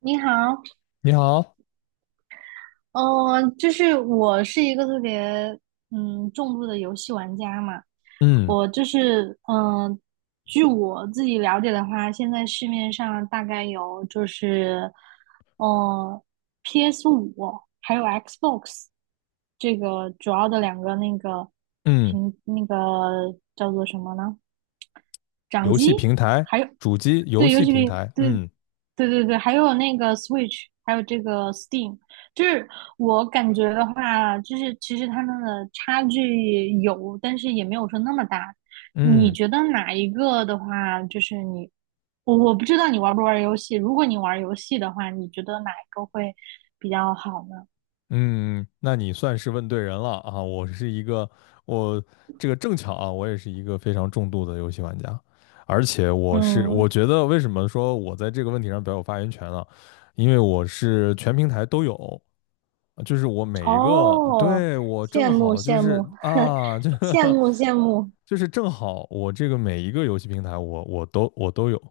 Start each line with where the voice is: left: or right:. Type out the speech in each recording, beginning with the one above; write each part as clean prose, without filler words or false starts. right: 你好，
left: 你好。
right: 就是我是一个特别重度的游戏玩家嘛，
left: 嗯
right: 我就是据我自己了解的话，现在市面上大概有就是呃 PS5还有 Xbox 这个主要的两个那个
left: 嗯。
right: 屏那个叫做什么呢？掌
left: 游戏
right: 机，
left: 平台。
right: 还有
left: 主机游
right: 对，游
left: 戏
right: 戏
left: 平
right: 比
left: 台。
right: 对，
left: 嗯
right: 对对对，还有那个 Switch，还有这个 Steam，就是我感觉的话，就是其实他们的差距有，但是也没有说那么大。你
left: 嗯
right: 觉得哪一个的话，就是你，我不知道你玩不玩游戏。如果你玩游戏的话，你觉得哪一个会比较好呢？
left: 嗯。那你算是问对人了啊！我这个正巧啊，我也是一个非常重度的游戏玩家，而且我
right: 嗯，
left: 觉得为什么说我在这个问题上比较有发言权呢？因为我是全平台都有，就是我每一个，
right: 哦，
left: 对，我
right: 羡
left: 正
right: 慕
left: 好就
right: 羡
left: 是
right: 慕，
left: 啊，这
right: 羡
left: 个
right: 慕羡慕。
left: 就是正好我这个每一个游戏平台我都有。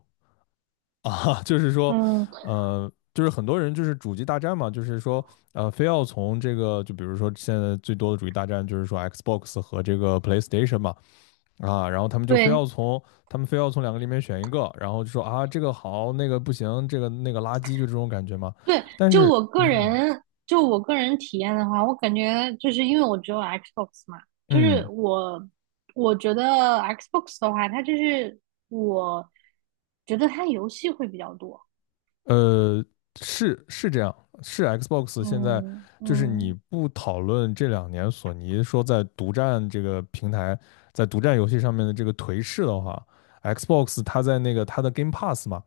left: 啊，就是说，
right: 嗯，
left: 就是很多人就是主机大战嘛，就是说，非要从这个，就比如说现在最多的主机大战就是说 Xbox 和这个 PlayStation 嘛。啊，然后
right: 对，
left: 他们非要从两个里面选一个，然后就说啊，这个好，那个不行，这个那个垃圾，就这种感觉嘛。
right: 对，
left: 但
right: 就
left: 是，
right: 我个人，就我个人体验的话，我感觉就是因为我只有 Xbox 嘛，就是
left: 嗯，
right: 我觉得 Xbox 的话，它就是我觉得它游戏会比较多。
left: 呃，是是这样，是 Xbox 现在
right: 嗯
left: 就是你
right: 嗯，
left: 不讨论这两年索尼说在独占这个平台，在独占游戏上面的这个颓势的话，Xbox 它在那个它的 Game Pass 嘛，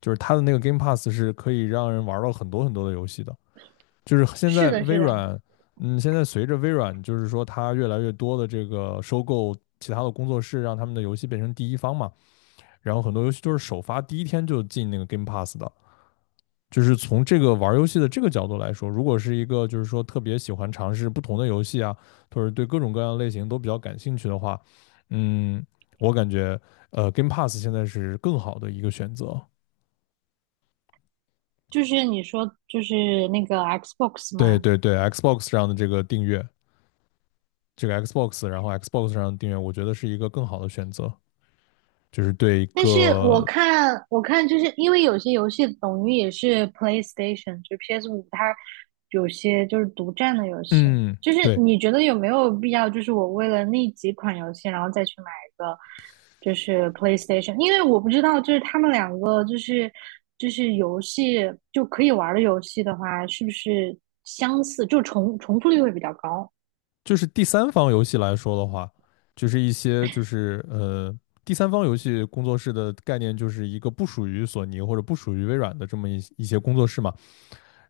left: 就是它的那个 Game Pass 是可以让人玩到很多很多的游戏的。就是现
right: 是
left: 在
right: 的，
left: 微
right: 是的，
left: 软，现在随着微软就是说它越来越多的这个收购其他的工作室，让他们的游戏变成第一方嘛。然后很多游戏就是首发第一天就进那个 Game Pass 的。就是从这个玩游戏的这个角度来说，如果是一个就是说特别喜欢尝试不同的游戏啊，或者对各种各样的类型都比较感兴趣的话，嗯，我感觉Game Pass 现在是更好的一个选择。
right: 就是你说就是那个 Xbox
left: 对
right: 嘛，
left: 对对，Xbox 上的这个订阅，这个 Xbox，然后 Xbox 上的订阅，我觉得是一个更好的选择，就是对一
right: 但是我
left: 个
right: 看，我看，就是因为有些游戏等于也是 PlayStation，就是 PS 五，它有些就是独占的游戏。
left: 嗯，
right: 就是
left: 对
right: 你觉得有没有必要？就是我为了那几款游戏，然后再去买一个就是 PlayStation，因为我不知道，就是他们两个就是游戏就可以玩的游戏的话，是不是相似，就重复率会比较高？
left: 就是第三方游戏来说的话，就是一些就是第三方游戏工作室的概念就是一个不属于索尼或者不属于微软的这么一些工作室嘛，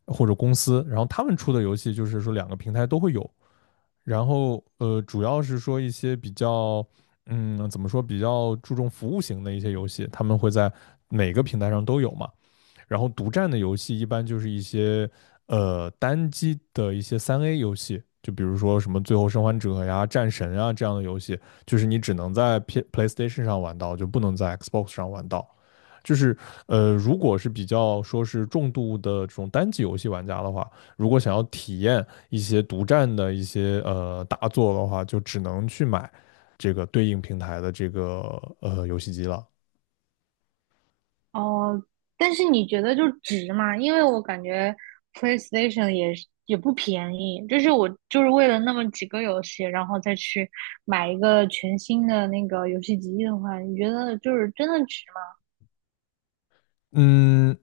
left: 或者公司，然后他们出的游戏就是说两个平台都会有，然后主要是说一些比较怎么说比较注重服务型的一些游戏，他们会在每个平台上都有嘛。然后独占的游戏一般就是一些单机的一些3A 游戏，就比如说什么《最后生还者》呀、《战神》啊这样的游戏，就是你只能在 PlayStation 上玩到，就不能在 Xbox 上玩到。就是如果是比较说是重度的这种单机游戏玩家的话，如果想要体验一些独占的一些大作的话，就只能去买这个对应平台的这个游戏机了。
right: 哦，但是你觉得就值吗？因为我感觉 PlayStation 也是也不便宜，就是我就是为了那么几个游戏，然后再去买一个全新的那个游戏机的话，你觉得就是真的值吗？
left: 嗯，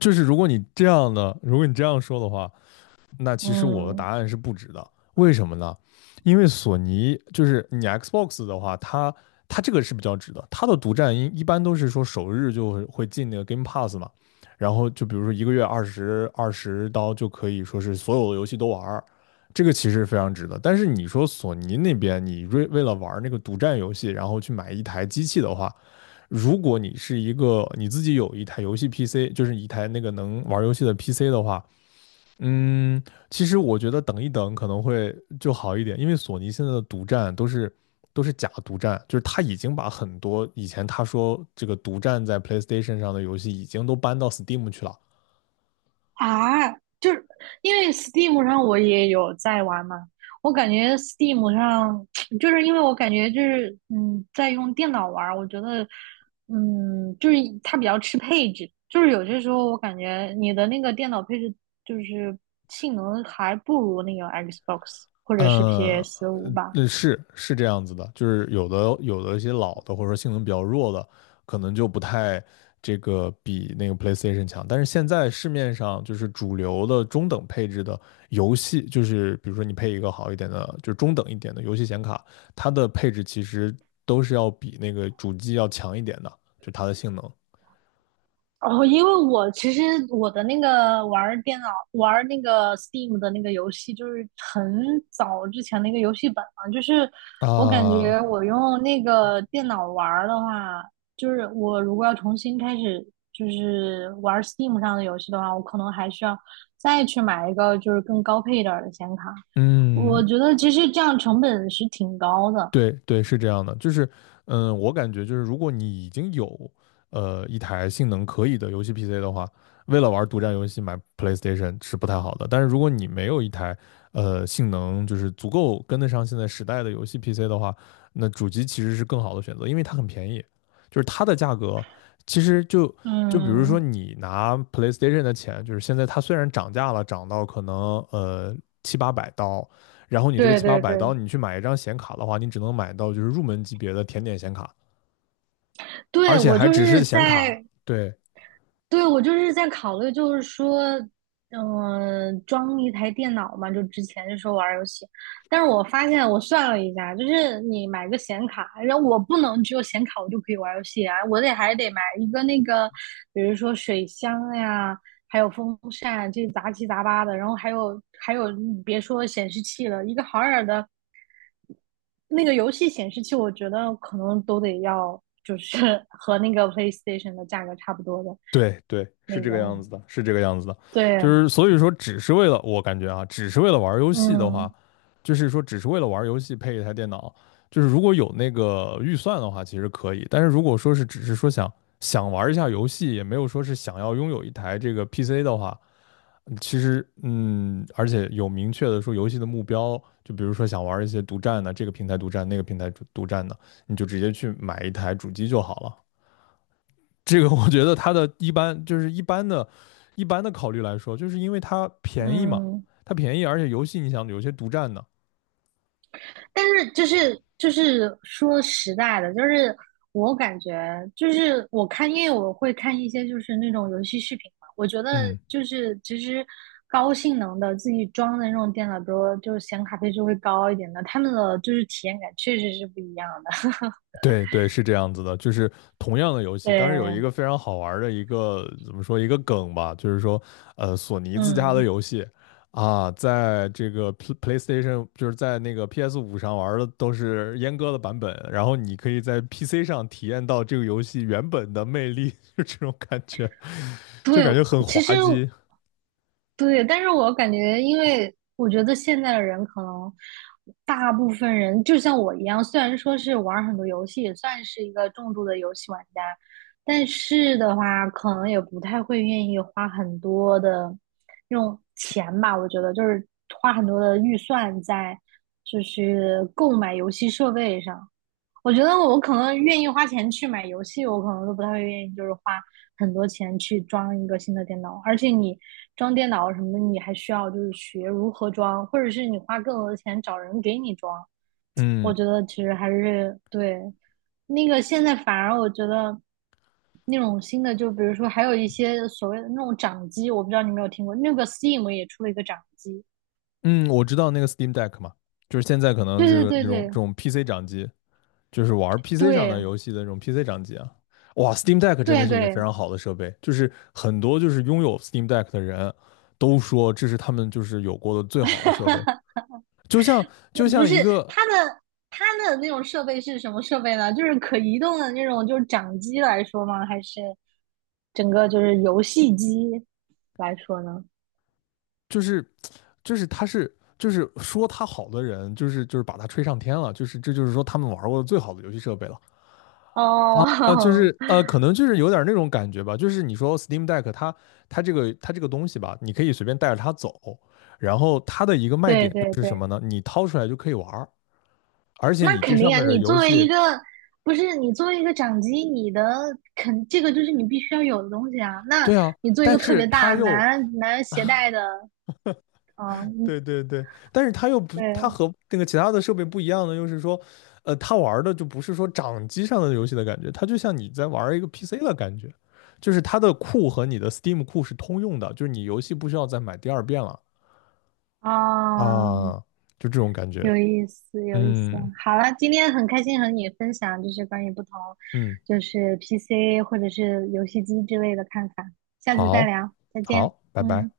left: 就是如果你这样的，如果你这样说的话，那其实我的答
right: 嗯。
left: 案是不值的。为什么呢？因为索尼就是你 Xbox 的话，它这个是比较值的，它的独占一般都是说首日就会进那个 Game Pass 嘛，然后就比如说一个月二十刀就可以说是所有的游戏都玩这个其实非常值的。但是你说索尼那边，你为了玩那个独占游戏，然后去买一台机器的话，如果你是一个你自己有一台游戏 PC，就是一台那个能玩游戏的 PC 的话，嗯，其实我觉得等一等可能会就好一点，因为索尼现在的独占都是假独占，就是他已经把很多以前他说这个独占在 PlayStation 上的游戏已经都搬到 Steam 去了。
right: 啊，就是因为 Steam 上我也有在玩嘛，我感觉 Steam 上 就是因为我感觉就是在用电脑玩儿我觉得就是它比较吃配置，就是有些时候我感觉你的那个电脑配置就是性能还不如那个 Xbox 或者是
left: 嗯，
right: PS 五吧，
left: 那是是这样子的，就是有的一些老的或者说性能比较弱的，可能就不太这个比那个 PlayStation 强。但是现在市面上就是主流的中等配置的游戏，就是比如说你配一个好一点的，就是中等一点的游戏显卡，它的配置其实都是要比那个主机要强一点的，就它的性能
right: 哦，因为我其实我的那个玩儿电脑玩儿那个 Steam 的那个游戏，就是很早之前的一个游戏本了。就是我感
left: 啊。
right: 觉我用那个电脑玩儿的话，就是我如果要重新开始就是玩儿 Steam 上的游戏的话，我可能还需要再去买一个就是更高配一点儿的显卡。
left: 嗯，
right: 我觉得其实这样成本是挺高的。
left: 对对，是这样的，就是，我感觉就是，如果你已经有一台性能可以的游戏 PC 的话，为了玩独占游戏买 PlayStation 是不太好的。但是如果你没有一台性能就是足够跟得上现在时代的游戏 PC 的话，那主机其实是更好的选择，因为它很便宜，就是它的价格其实就就比如说
right: 嗯，
left: 你拿 PlayStation 的钱，就是现在它虽然涨价了，涨到可能七八百刀，然后你这个
right: 对
left: 七八
right: 对
left: 百刀，
right: 对，
left: 你去买一张显卡的话，你只能买到就是入门级别的甜点显卡，而
right: 对，
left: 且
right: 我
left: 还
right: 就
left: 只
right: 是
left: 是显卡。
right: 在
left: 对
right: 对，我就是在考虑，就是说，装一台电脑嘛，就之前就说玩儿游戏，但是我发现我算了一下，就是你买个显卡，然后我不能只有显卡我就可以玩儿游戏啊，我得还得买一个那个，比如说水箱呀，还有风扇，这杂七杂八的，然后还有，你别说显示器了，一个好点儿的那个游戏显示器，我觉得可能都得要，就是 和那个 PlayStation 的价格差不多的
left: 对对，是
right: 那
left: 这
right: 个。
left: 个样子的，是这个样子的。就
right: 对，
left: 是所以说，只是为了我感觉啊，只是为了玩游戏的
right: 嗯
left: 话，就是说只是为了玩游戏配一台电脑，就是如果有那个预算的话，其实可以。但是如果说是只是说想玩一下游戏，也没有说是想要拥有一台这个 PC 的话，其实，而且有明确的说游戏的目标，就比如说想玩一些独占的，这个平台独占，那个平台独占的，你就直接去买一台主机就好了。这个我觉得它的一般就是一般的、一般的考虑来说，就是因为它便宜嘛，
right: 嗯，
left: 它便宜，而且游戏你想有些独占的。
right: 但是就是说实在的，就是我感觉就是我看，因为我会看一些就是那种游戏视频嘛，我觉得
left: 嗯，
right: 就是其实高性能的自己装的那种电脑，比如说就是显卡配置会高一点的，他们的就是体验感确实是不一样的。
left: 对对，是这样子的，就是同样的游戏，但是有一
right: 对，
left: 个非常好玩儿的一个怎么说一个梗吧，就是说，索尼自家的
right: 嗯，
left: 游戏啊，在这个 PlayStation 就是在那个 PS5上玩儿的都是阉割的版本，然后你可以在 PC 上体验到这个游戏原本的魅力，就这种感觉，就
right: 对，
left: 感觉很
right: 其实
left: 滑稽。
right: 对，但是我感觉，因为我觉得现在的人可能大部分人就像我一样，虽然说是玩儿很多游戏，也算是一个重度的游戏玩家，但是的话，可能也不太会愿意花很多的用钱吧。我觉得就是花很多的预算在就是购买游戏设备上。我觉得我可能愿意花钱去买游戏，我可能都不太会愿意，就是花很多钱去装一个新的电脑。而且你装电脑什么的，你还需要就是学如何装，或者是你花更多的钱找人给你装。
left: 嗯
right: 我觉得其实还是对那个现在反而我觉得那种新的，就比如说还有一些所谓的那种掌机，我不知道你有没有听过，那个 Steam 也出了一个掌机。
left: 嗯，我知道那个 Steam Deck 嘛，就是现在可能
right: 对
left: 这
right: 对
left: 个
right: 对
left: 那种这
right: 对
left: 种 PC 掌机。就是玩 PC 上的
right: 对
left: 游戏的那种 PC 掌机啊。哇，Steam Deck 真的
right: 对
left: 是一个非
right: 对。
left: 常好的设备，就是很多就是拥有 Steam Deck 的人都说这是他们就是有过的最好的设备，就像就
right: 不
left: 像
right: 是
left: 一个
right: 它的它的那种设备是什么设备呢？就是可移动的那种，就是掌机来说吗？还是整个就是游戏机来说呢？
left: 就是就是他是就是说他好的人，就是把他吹上天了，就是这就是说他们玩过的最好的游戏设备了。
right: 哦，
left: 啊，就 是可能就是有点那种感觉吧，就是你说 Steam Deck 它这个东西吧，你可以随便带着它走，然后它的一个卖
right: 对
left: 点
right: 对
left: 就是什
right: 对，
left: 么呢？你掏出来就可以玩儿而且
right: 那
left: 你这
right: 肯
left: 上
right: 定啊！
left: 面的
right: 你
left: 游
right: 作为一
left: 戏，
right: 个不是你作为一个掌机，你的这个就是你必须要有的东西啊。那
left: 对啊，
right: 你做一
left: 但
right: 个特
left: 是
right: 别大
left: 它又
right: 难携带的，嗯，
left: 对对对，但是它又不，它
right: 对
left: 和那个其他的设备不一样的，就是说，它玩儿的就不是说掌机上的游戏的感觉，它就像你在玩儿一个 PC 的感觉，就是它的库和你的 Steam 库是通用的，就是你游戏不需要再买第二遍了。
right: 啊，
left: 啊，就这种感觉。
right: 有意思，有意思。
left: 嗯
right: 好了，今天很开心和你分享，就是关于不同，
left: 嗯，
right: 就是 PC 或者是游戏机之类的看法。下次再
left: 好，
right: 聊，再见。
left: 好，拜拜。
right: 嗯。